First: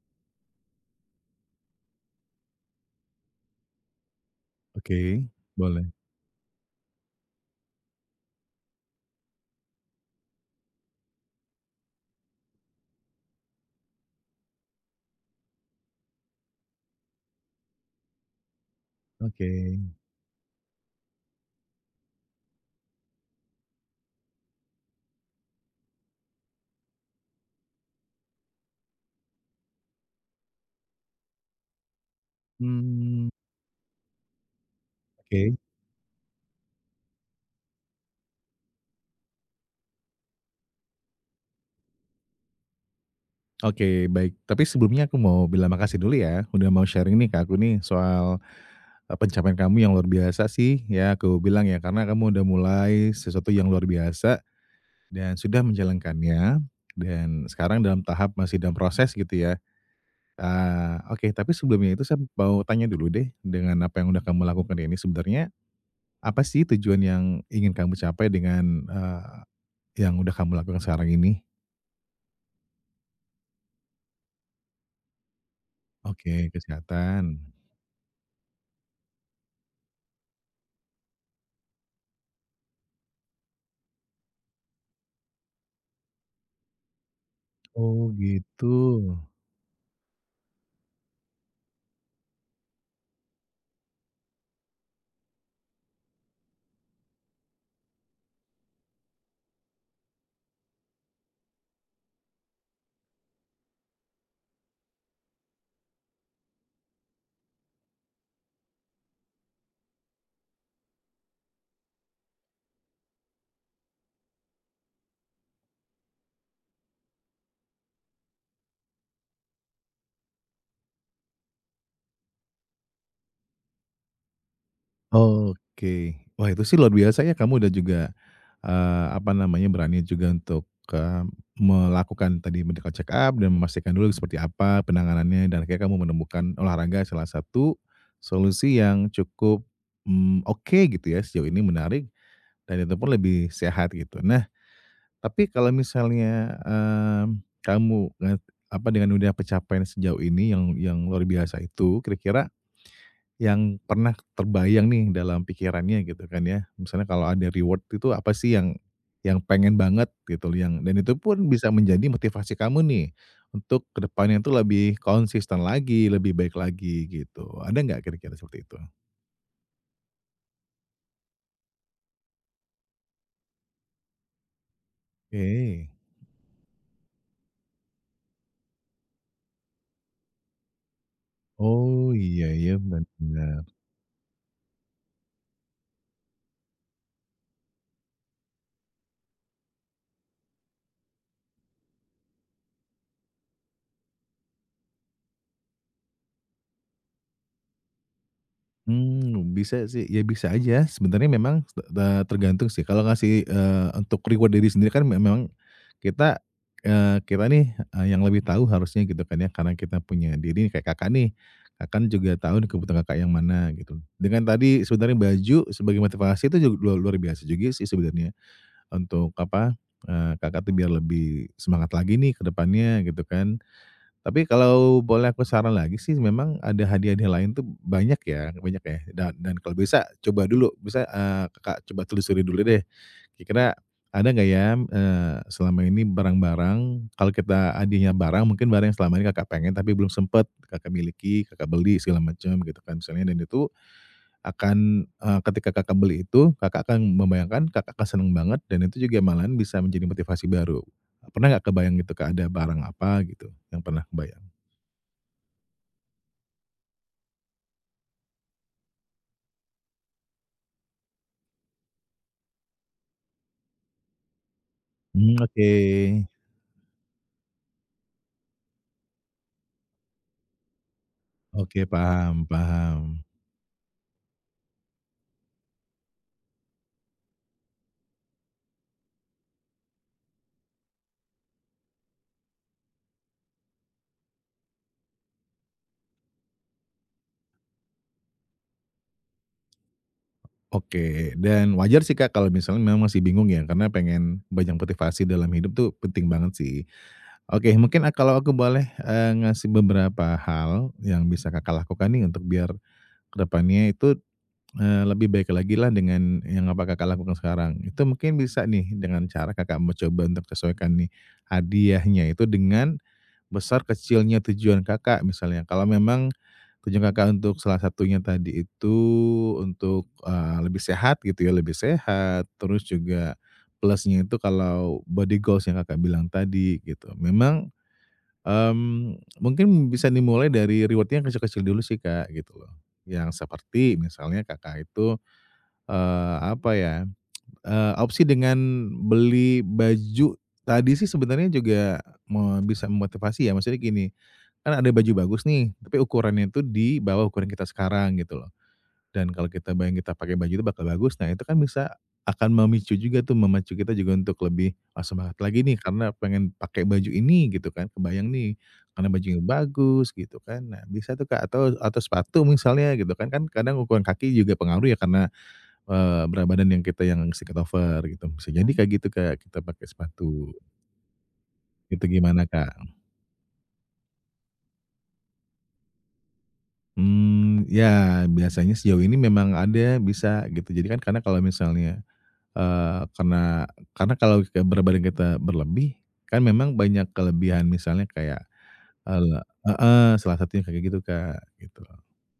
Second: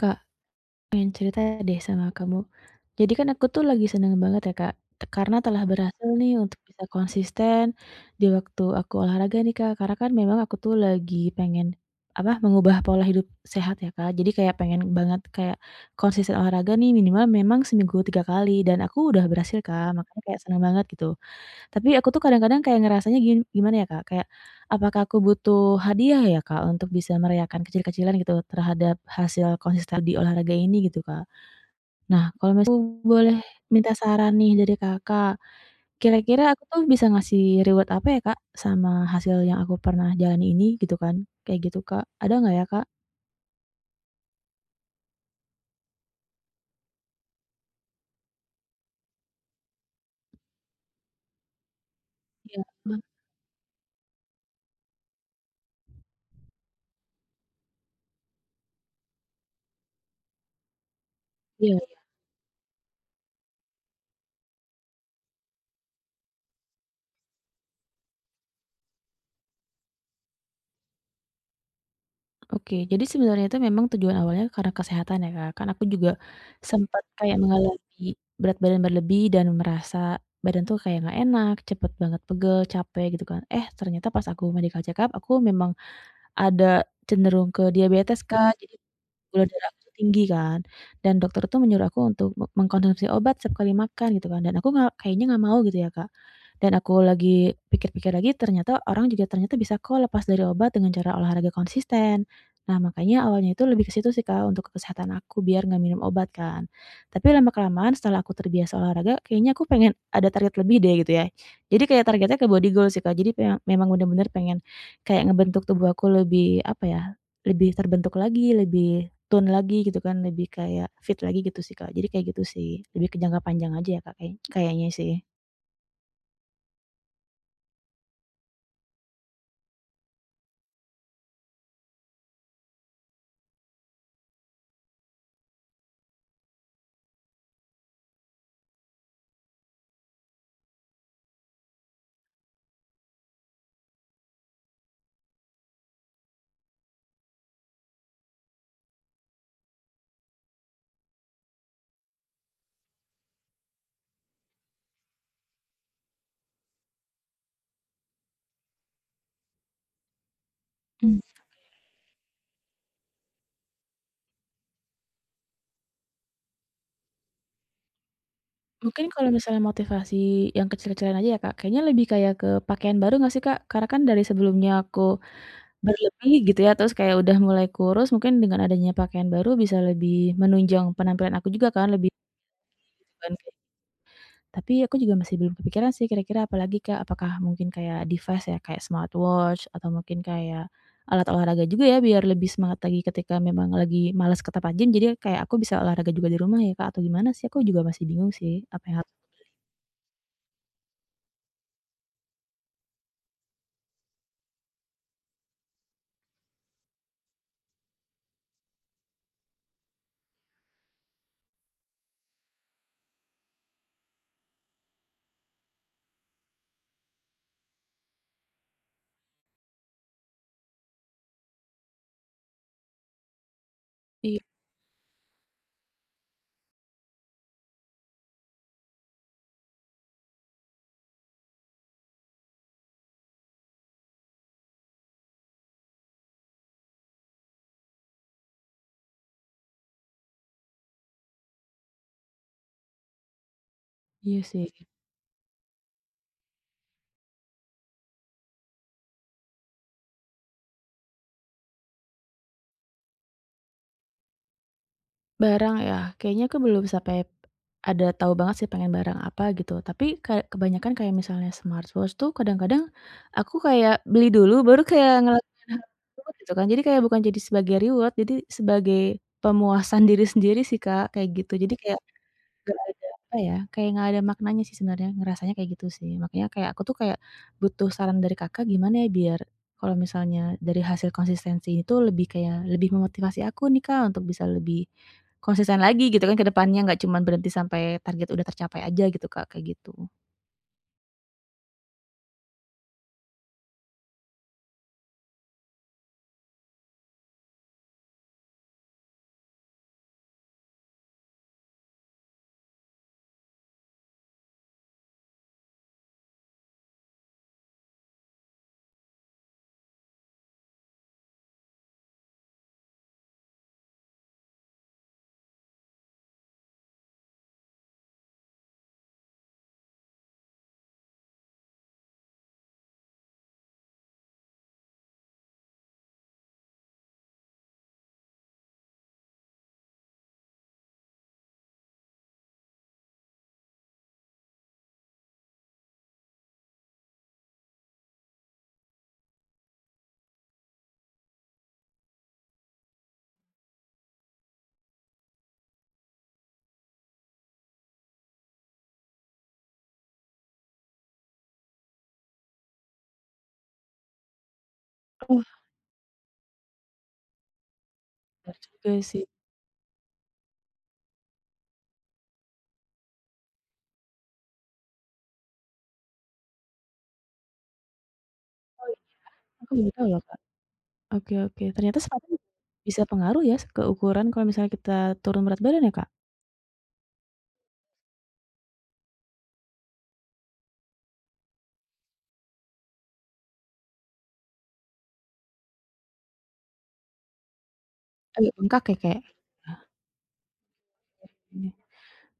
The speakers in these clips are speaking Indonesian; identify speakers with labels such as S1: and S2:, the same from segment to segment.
S1: Kak, pengen cerita deh sama kamu. Jadi kan aku tuh lagi seneng banget ya Kak,
S2: Oke,
S1: karena telah
S2: boleh.
S1: berhasil nih untuk bisa konsisten di waktu aku olahraga nih Kak, karena kan memang aku tuh lagi pengen, apa, mengubah pola hidup sehat ya Kak, jadi kayak pengen banget kayak konsisten olahraga nih minimal memang seminggu 3 kali dan aku udah berhasil
S2: Oke,
S1: Kak, makanya kayak seneng banget gitu. Tapi aku tuh kadang-kadang kayak ngerasanya gimana ya Kak, kayak apakah aku butuh hadiah ya Kak untuk bisa merayakan kecil-kecilan gitu terhadap hasil konsisten di olahraga ini gitu Kak. Nah kalau mis
S2: mmm,
S1: boleh minta saran nih dari Kakak,
S2: oke
S1: kira-kira aku tuh bisa ngasih reward apa ya Kak sama hasil yang aku pernah jalani ini gitu kan, kayak gitu Kak, ada nggak ya Kak?
S2: oke, baik. Tapi sebelumnya aku mau bilang makasih dulu ya, udah mau sharing nih ke aku nih soal, pencapaian kamu yang luar biasa sih ya aku bilang ya, karena kamu udah
S1: Iya,
S2: mulai
S1: mmm,
S2: sesuatu yang luar biasa dan sudah menjalankannya dan sekarang dalam tahap masih dalam proses gitu ya. Ah, oke, tapi
S1: iya.
S2: sebelumnya itu saya mau tanya dulu deh, dengan apa yang udah kamu lakukan ini sebenarnya apa sih tujuan yang ingin kamu capai dengan, yang udah kamu lakukan sekarang ini?
S1: Oke, jadi sebenarnya itu memang tujuan awalnya karena kesehatan ya, Kak? Kan aku juga
S2: Oke,
S1: sempat
S2: kesehatan.
S1: kayak mengalami berat badan berlebih dan merasa badan tuh kayak nggak enak, cepet banget pegel, capek gitu kan. Eh, ternyata pas aku medical check up, aku memang ada cenderung ke
S2: Oh,
S1: diabetes, Kak.
S2: gitu.
S1: Jadi gula darah aku tuh tinggi kan, dan dokter tuh menyuruh aku untuk mengkonsumsi obat setiap kali makan gitu kan, dan aku nggak kayaknya nggak mau gitu ya, Kak. Dan aku lagi pikir-pikir lagi ternyata orang juga ternyata bisa kok lepas dari obat dengan cara olahraga konsisten. Nah makanya awalnya itu lebih ke situ sih, Kak, untuk kesehatan aku biar nggak minum obat kan. Tapi lama-kelamaan setelah aku terbiasa olahraga kayaknya aku pengen ada target lebih deh gitu ya. Jadi kayak targetnya ke body goal sih, Kak, jadi memang bener-bener pengen kayak ngebentuk tubuh aku lebih, apa ya, lebih terbentuk lagi, lebih tone lagi gitu kan, lebih kayak fit lagi gitu sih, Kak. Jadi kayak gitu sih, lebih ke jangka panjang aja ya, Kak, kayaknya sih.
S2: Oke. Wah, itu sih luar biasa ya kamu udah juga, apa namanya, berani juga untuk, eee, melakukan tadi medical check up dan memastikan dulu seperti apa penanganannya dan akhirnya kamu menemukan olahraga salah satu solusi yang cukup, oke gitu ya sejauh ini menarik dan itu pun lebih sehat gitu. Nah, tapi kalau misalnya, kamu apa, dengan udah pencapaian sejauh ini yang luar biasa itu, kira-kira yang pernah terbayang nih dalam pikirannya gitu kan ya, misalnya kalau ada reward itu apa sih yang pengen banget gitu loh, yang dan itu
S1: Mmm.
S2: pun bisa menjadi motivasi kamu nih untuk kedepannya itu lebih konsisten lagi, lebih baik lagi gitu. Ada nggak kira-kira seperti itu?
S1: Mungkin kalau misalnya motivasi yang kecil-kecilan aja ya, Kak, kayaknya lebih kayak ke pakaian baru nggak sih, Kak? Karena kan dari sebelumnya aku
S2: Oke.
S1: berlebih gitu ya, terus kayak udah mulai kurus, mungkin dengan adanya pakaian baru bisa lebih menunjang penampilan aku juga kan, lebih
S2: Oh, iya iya,
S1: gitu kan.
S2: benar.
S1: Tapi aku juga masih belum kepikiran sih kira-kira apalagi Kak, apakah mungkin kayak device ya, kayak smartwatch atau mungkin kayak alat olahraga juga ya biar lebih semangat lagi ketika memang lagi malas ke tempat gym, jadi kayak aku bisa olahraga juga di rumah ya, Kak, atau gimana sih? Aku juga masih bingung sih apa yang harus
S2: Bisa sih, ya bisa aja. Sebenarnya memang tergantung sih kalau ngasih, untuk reward diri sendiri kan memang kita, kita nih, yang lebih tahu harusnya gitu kan ya, karena kita punya diri kayak Kakak nih, Kakak kan juga tahu nih kebutuhan Kakak yang mana gitu. Dengan tadi sebenarnya baju sebagai motivasi itu juga luar luar biasa juga sih sebenarnya untuk apa, Kakak tuh biar lebih semangat lagi nih ke depannya gitu kan.
S1: iya.
S2: Tapi kalau boleh aku saran lagi sih memang ada hadiah-hadiah lain tuh banyak ya dan kalau bisa coba dulu bisa, Kakak coba telusuri dulu deh kira-kira ada nggak ya, selama ini barang-barang kalau kita hadiahnya barang mungkin barang yang selama ini Kakak pengen tapi belum sempet Kakak miliki, Kakak beli segala macam gitu kan misalnya dan itu
S1: Iya sih.
S2: akan, ketika Kakak beli itu Kakak akan membayangkan Kakak akan seneng banget dan itu juga malahan bisa menjadi motivasi baru. Pernah nggak kebayang gitu Kak ada barang apa gitu yang pernah.
S1: Barang ya? Kayaknya aku belum sampai ada tahu banget sih pengen barang apa gitu, tapi kayak kebanyakan kayak misalnya smartwatch tuh kadang-kadang aku kayak beli dulu baru kayak
S2: Mmm,
S1: ngelakuin
S2: oke.
S1: hal tersebut gitu kan. Jadi kayak bukan jadi sebagai reward, jadi sebagai pemuasan diri sendiri sih Kak, kayak gitu. Jadi
S2: Oke,
S1: kayak
S2: paham
S1: nggak ada,
S2: paham.
S1: apa ya, kayak nggak ada maknanya sih sebenarnya, ngerasanya kayak gitu sih. Makanya kayak aku tuh kayak butuh saran dari Kakak gimana ya biar kalau misalnya dari hasil konsistensi itu lebih kayak lebih memotivasi aku nih, Kak, untuk bisa lebih konsisten lagi gitu kan ke depannya, nggak cuman berhenti sampai target udah tercapai aja gitu, Kak, kayak gitu.
S2: Oke, dan wajar sih, Kak, kalau misalnya memang masih bingung ya, karena pengen banyak motivasi dalam hidup tuh penting banget sih. Oke, mungkin kalau aku boleh, ngasih beberapa hal yang bisa Kakak lakukan nih untuk biar ke depannya itu, lebih baik lagi lah dengan yang apa Kakak lakukan sekarang. Itu mungkin bisa nih dengan cara Kakak mencoba untuk sesuaikan nih hadiahnya itu dengan besar kecilnya tujuan Kakak misalnya, kalau memang tujuan Kakak untuk salah satunya tadi itu untuk, lebih sehat gitu ya, lebih sehat, terus juga plusnya itu kalau body goals yang Kakak bilang tadi gitu. Memang, mungkin bisa dimulai dari rewardnya yang kecil-kecil dulu sih Kak, gitu loh. Yang seperti misalnya Kakak itu, apa ya. Opsi dengan beli baju tadi sih sebenarnya juga bisa memotivasi ya, maksudnya gini, kan ada baju bagus nih, tapi ukurannya itu di bawah ukuran kita sekarang gitu loh. Dan kalau kita bayang kita pakai baju itu bakal bagus, nah itu kan bisa akan memicu juga tuh, memacu kita juga untuk lebih, "Ah, semangat
S1: Oh,
S2: lagi nih karena pengen pakai baju ini," gitu kan, kebayang
S1: bener
S2: nih,
S1: juga
S2: karena
S1: sih.
S2: bajunya bagus gitu kan. Nah bisa tuh Kak, atau sepatu misalnya gitu kan, kan kadang ukuran kaki juga pengaruh ya karena berat badan yang kita yang sedikit over gitu, bisa jadi
S1: Oh,
S2: kayak gitu, Kak, kita
S1: aku
S2: pakai
S1: baru tahu loh, Kak.
S2: sepatu.
S1: Oke oke, ternyata
S2: Itu
S1: sepatu
S2: gimana, Kak?
S1: bisa pengaruh ya ke ukuran kalau misalnya kita turun berat badan ya, Kak?
S2: Ya biasanya sejauh ini memang ada bisa gitu, jadi kan karena kalau misalnya, eee, karena karena kalau ke berat badan kita berlebih, kan memang banyak kelebihan misalnya kayak,
S1: Agak bengkak ya, kayak?
S2: eee heeh, salah satunya kayak gitu, Kak, gitu.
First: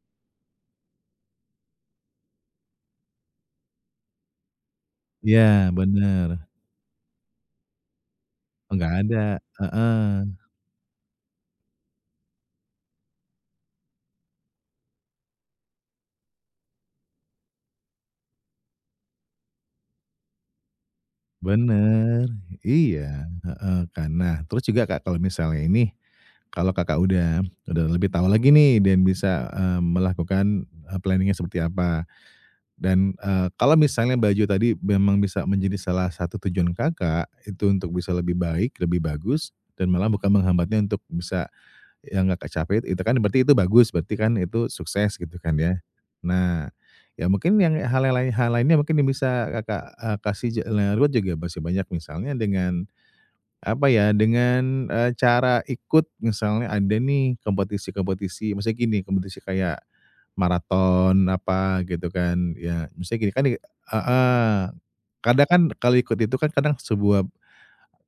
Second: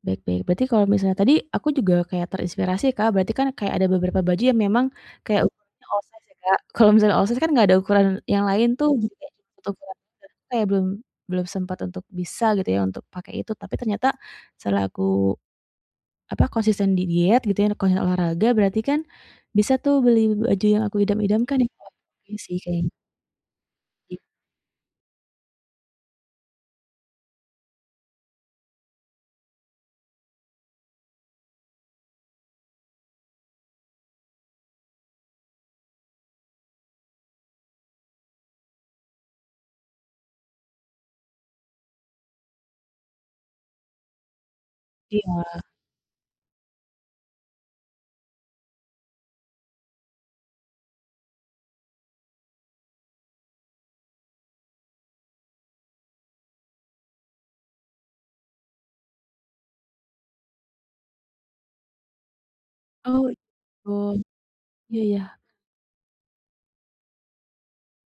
S1: Baik baik. Berarti kalau misalnya tadi aku juga kayak terinspirasi, Kak, berarti kan kayak ada beberapa baju yang memang kayak
S2: Iya
S1: ukurannya oversize
S2: bener,
S1: ya, Kak. Kalau misalnya oversize kan nggak ada ukuran yang lain tuh,
S2: enggak
S1: jadi
S2: ada,
S1: kayak cuma satu ukuran aja.
S2: heeh.
S1: Aku kayak belum belum sempat untuk bisa gitu ya, untuk pakai itu, tapi ternyata setelah aku, apa, konsisten di diet gitu ya, konsisten olahraga, berarti kan bisa tuh beli baju yang aku idam-idamkan ya, Kak.
S2: Bener,
S1: Oke sih kayaknya
S2: iya, heeh kan. Nah, terus juga Kak, kalau misalnya ini, kalau Kakak udah lebih tahu lagi nih dan bisa, melakukan, planning-nya seperti apa dan, kalau misalnya baju tadi memang bisa menjadi salah satu tujuan Kakak, itu untuk bisa lebih baik, lebih bagus dan malah bukan menghambatnya untuk bisa yang nggak capek, itu kan berarti itu bagus, berarti kan itu sukses gitu
S1: iya.
S2: kan ya. Nah, ya mungkin yang hal yang lain hal lainnya mungkin yang bisa Kakak, kasih juga masih banyak misalnya dengan apa ya, dengan, cara ikut misalnya ada nih kompetisi-kompetisi, maksudnya gini, kompetisi kayak maraton apa gitu kan, ya misalnya
S1: Oh,
S2: gini kan
S1: gitu.
S2: heeh,
S1: Iya ya
S2: kadang kan kalau ikut itu kan kadang sebuah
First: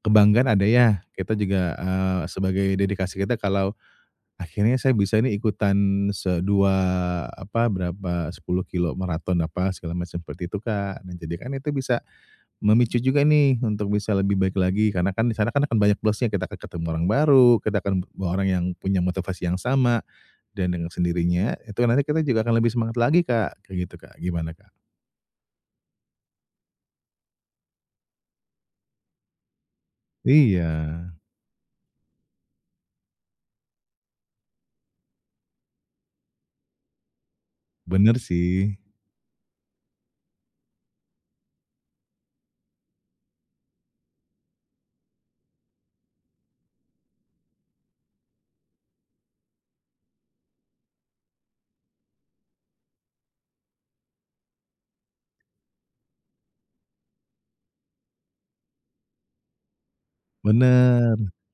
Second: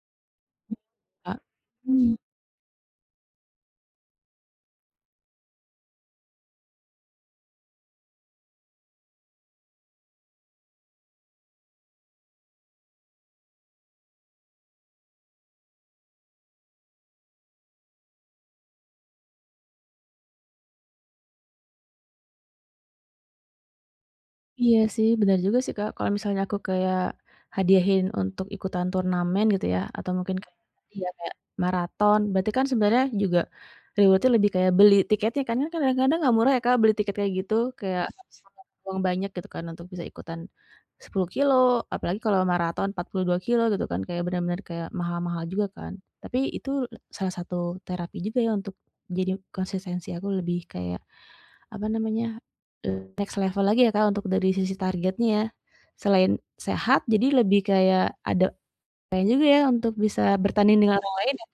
S2: kebanggaan ada ya, kita
S1: Kak.
S2: juga,
S1: Mmm.
S2: sebagai dedikasi kita kalau akhirnya saya bisa nih ikutan se dua apa, berapa 10 kilo maraton apa segala macam seperti itu, Kak. Nah, jadi kan itu bisa memicu juga nih untuk bisa lebih baik lagi karena kan di sana kan akan banyak plusnya, kita akan ketemu orang baru, kita akan ketemu orang yang punya motivasi yang sama dan dengan sendirinya itu kan nanti kita juga akan lebih semangat lagi, Kak, kayak gitu, Kak. Gimana, Kak?
S1: Iya sih, benar juga sih, Kak. Kalau misalnya aku kayak hadiahin untuk ikutan turnamen gitu ya, atau mungkin kayak tadi
S2: Iya,
S1: ya, kayak maraton, berarti kan sebenarnya juga rewardnya lebih kayak beli tiketnya kan, kan kadang-kadang nggak murah ya, Kak, beli tiket kayak gitu, kayak
S2: bener
S1: harus
S2: sih.
S1: ngeluarin uang banyak gitu kan untuk bisa ikutan 10 kilo, apalagi kalau maraton 42 kilo gitu kan, kayak benar-benar kayak mahal-mahal juga kan. Tapi itu salah satu terapi juga ya untuk jadi konsistensi aku lebih kayak, apa namanya, next level lagi ya, Kak, untuk dari sisi targetnya ya. Selain sehat, jadi lebih kayak ada upaya juga ya untuk bisa bertanding dengan orang
S2: Bener,
S1: lain ya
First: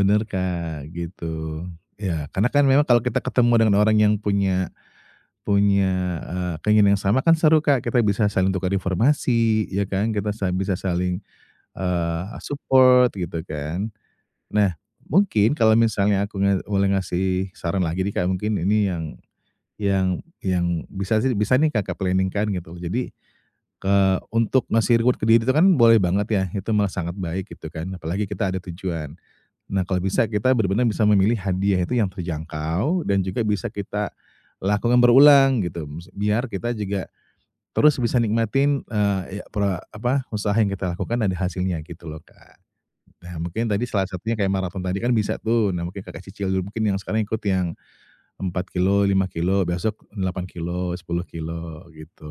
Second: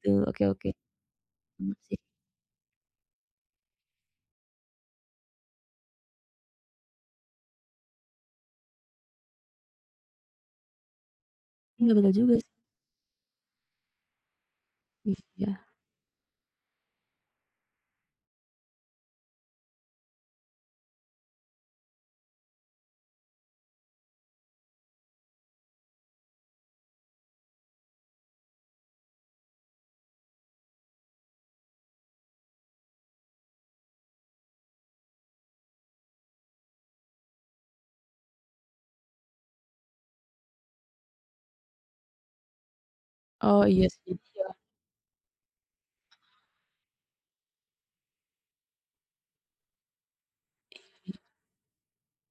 S1: gitu. Oke oke,
S2: Kak, gitu.
S1: bener sih.
S2: Ya, karena kan memang kalau kita ketemu dengan orang yang punya Punya, keinginan yang sama kan seru, Kak, kita bisa saling tukar informasi, ya kan, kita bisa saling,
S1: Iya bener juga
S2: support gitu kan. Nah,
S1: sih, iya.
S2: mungkin kalau misalnya aku boleh ngasih saran lagi nih, Kak, mungkin ini yang bisa sih bisa nih Kakak planning-kan gitu. Jadi, untuk ngasih reward ke diri itu kan boleh banget ya, itu malah sangat baik gitu kan, apalagi kita ada tujuan. Nah, kalau bisa kita benar-benar bisa memilih hadiah itu yang terjangkau dan juga bisa kita lakukan berulang gitu, biar kita juga terus bisa nikmatin, ya apa, usaha yang kita lakukan ada hasilnya gitu loh, Kak. Nah,
S1: Oh
S2: mungkin tadi
S1: iya sih,
S2: salah
S1: jadi
S2: satunya
S1: ya
S2: kayak maraton tadi kan bisa tuh, nah mungkin Kakak cicil dulu, mungkin yang sekarang ikut yang 4 kilo 5 kilo besok 8 kilo 10 kilo gitu.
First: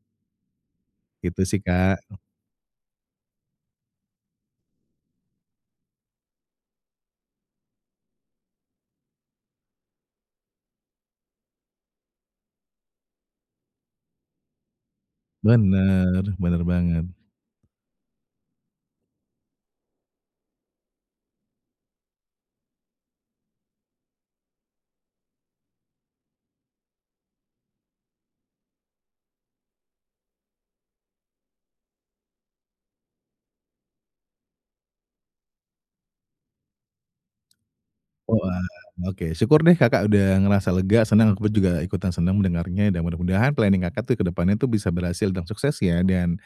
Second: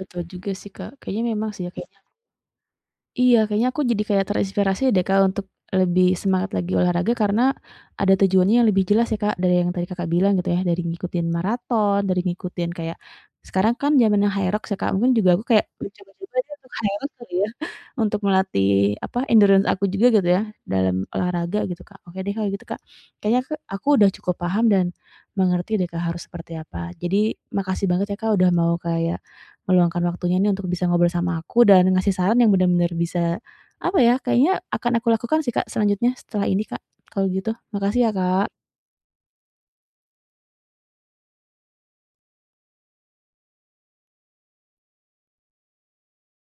S1: betul juga sih, Kak. Kayaknya
S2: Itu
S1: memang
S2: sih,
S1: sih ya kayak
S2: Kak.
S1: iya, kayaknya aku jadi kayak terinspirasi deh, Kak, untuk lebih semangat lagi olahraga karena ada tujuannya yang lebih jelas ya, Kak, dari yang tadi Kakak bilang gitu ya, dari ngikutin maraton, dari ngikutin kayak sekarang kan zamannya HYROX ya, Kak, mungkin juga aku kayak
S2: Bener,
S1: mencoba-coba aja
S2: bener
S1: untuk
S2: banget.
S1: HYROX kali ya, untuk melatih apa, endurance aku juga gitu ya, dalam olahraga gitu, Kak. Oke deh kalau gitu, Kak. Kayaknya aku udah cukup paham dan mengerti deh, Kak, harus seperti apa. Jadi makasih banget ya, Kak, udah mau kayak meluangkan waktunya nih untuk bisa ngobrol sama aku dan ngasih saran yang benar-benar bisa, apa ya, kayaknya akan aku lakukan sih, Kak, selanjutnya setelah ini, Kak, kalau gitu. Makasih ya, Kak.
S2: Wah, oke. Syukur deh Kakak udah ngerasa lega, senang, aku pun juga ikutan senang mendengarnya dan mudah-mudahan planning Kakak tuh ke depannya tuh bisa berhasil dan sukses ya dan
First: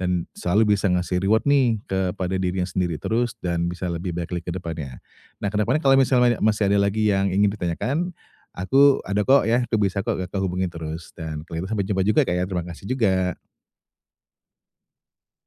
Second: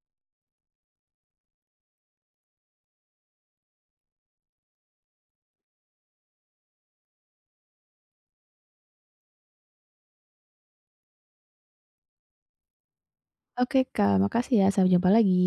S2: dan selalu bisa ngasih reward nih kepada dirinya sendiri terus dan bisa lebih baik lagi ke depannya. Nah, ke depannya kalau misalnya masih ada lagi yang ingin ditanyakan, aku ada kok ya, aku bisa kok Kakak hubungin terus dan kalau itu sampai jumpa juga Kak ya, terima kasih juga.
S1: Oke, Kak, makasih ya, sampai jumpa lagi.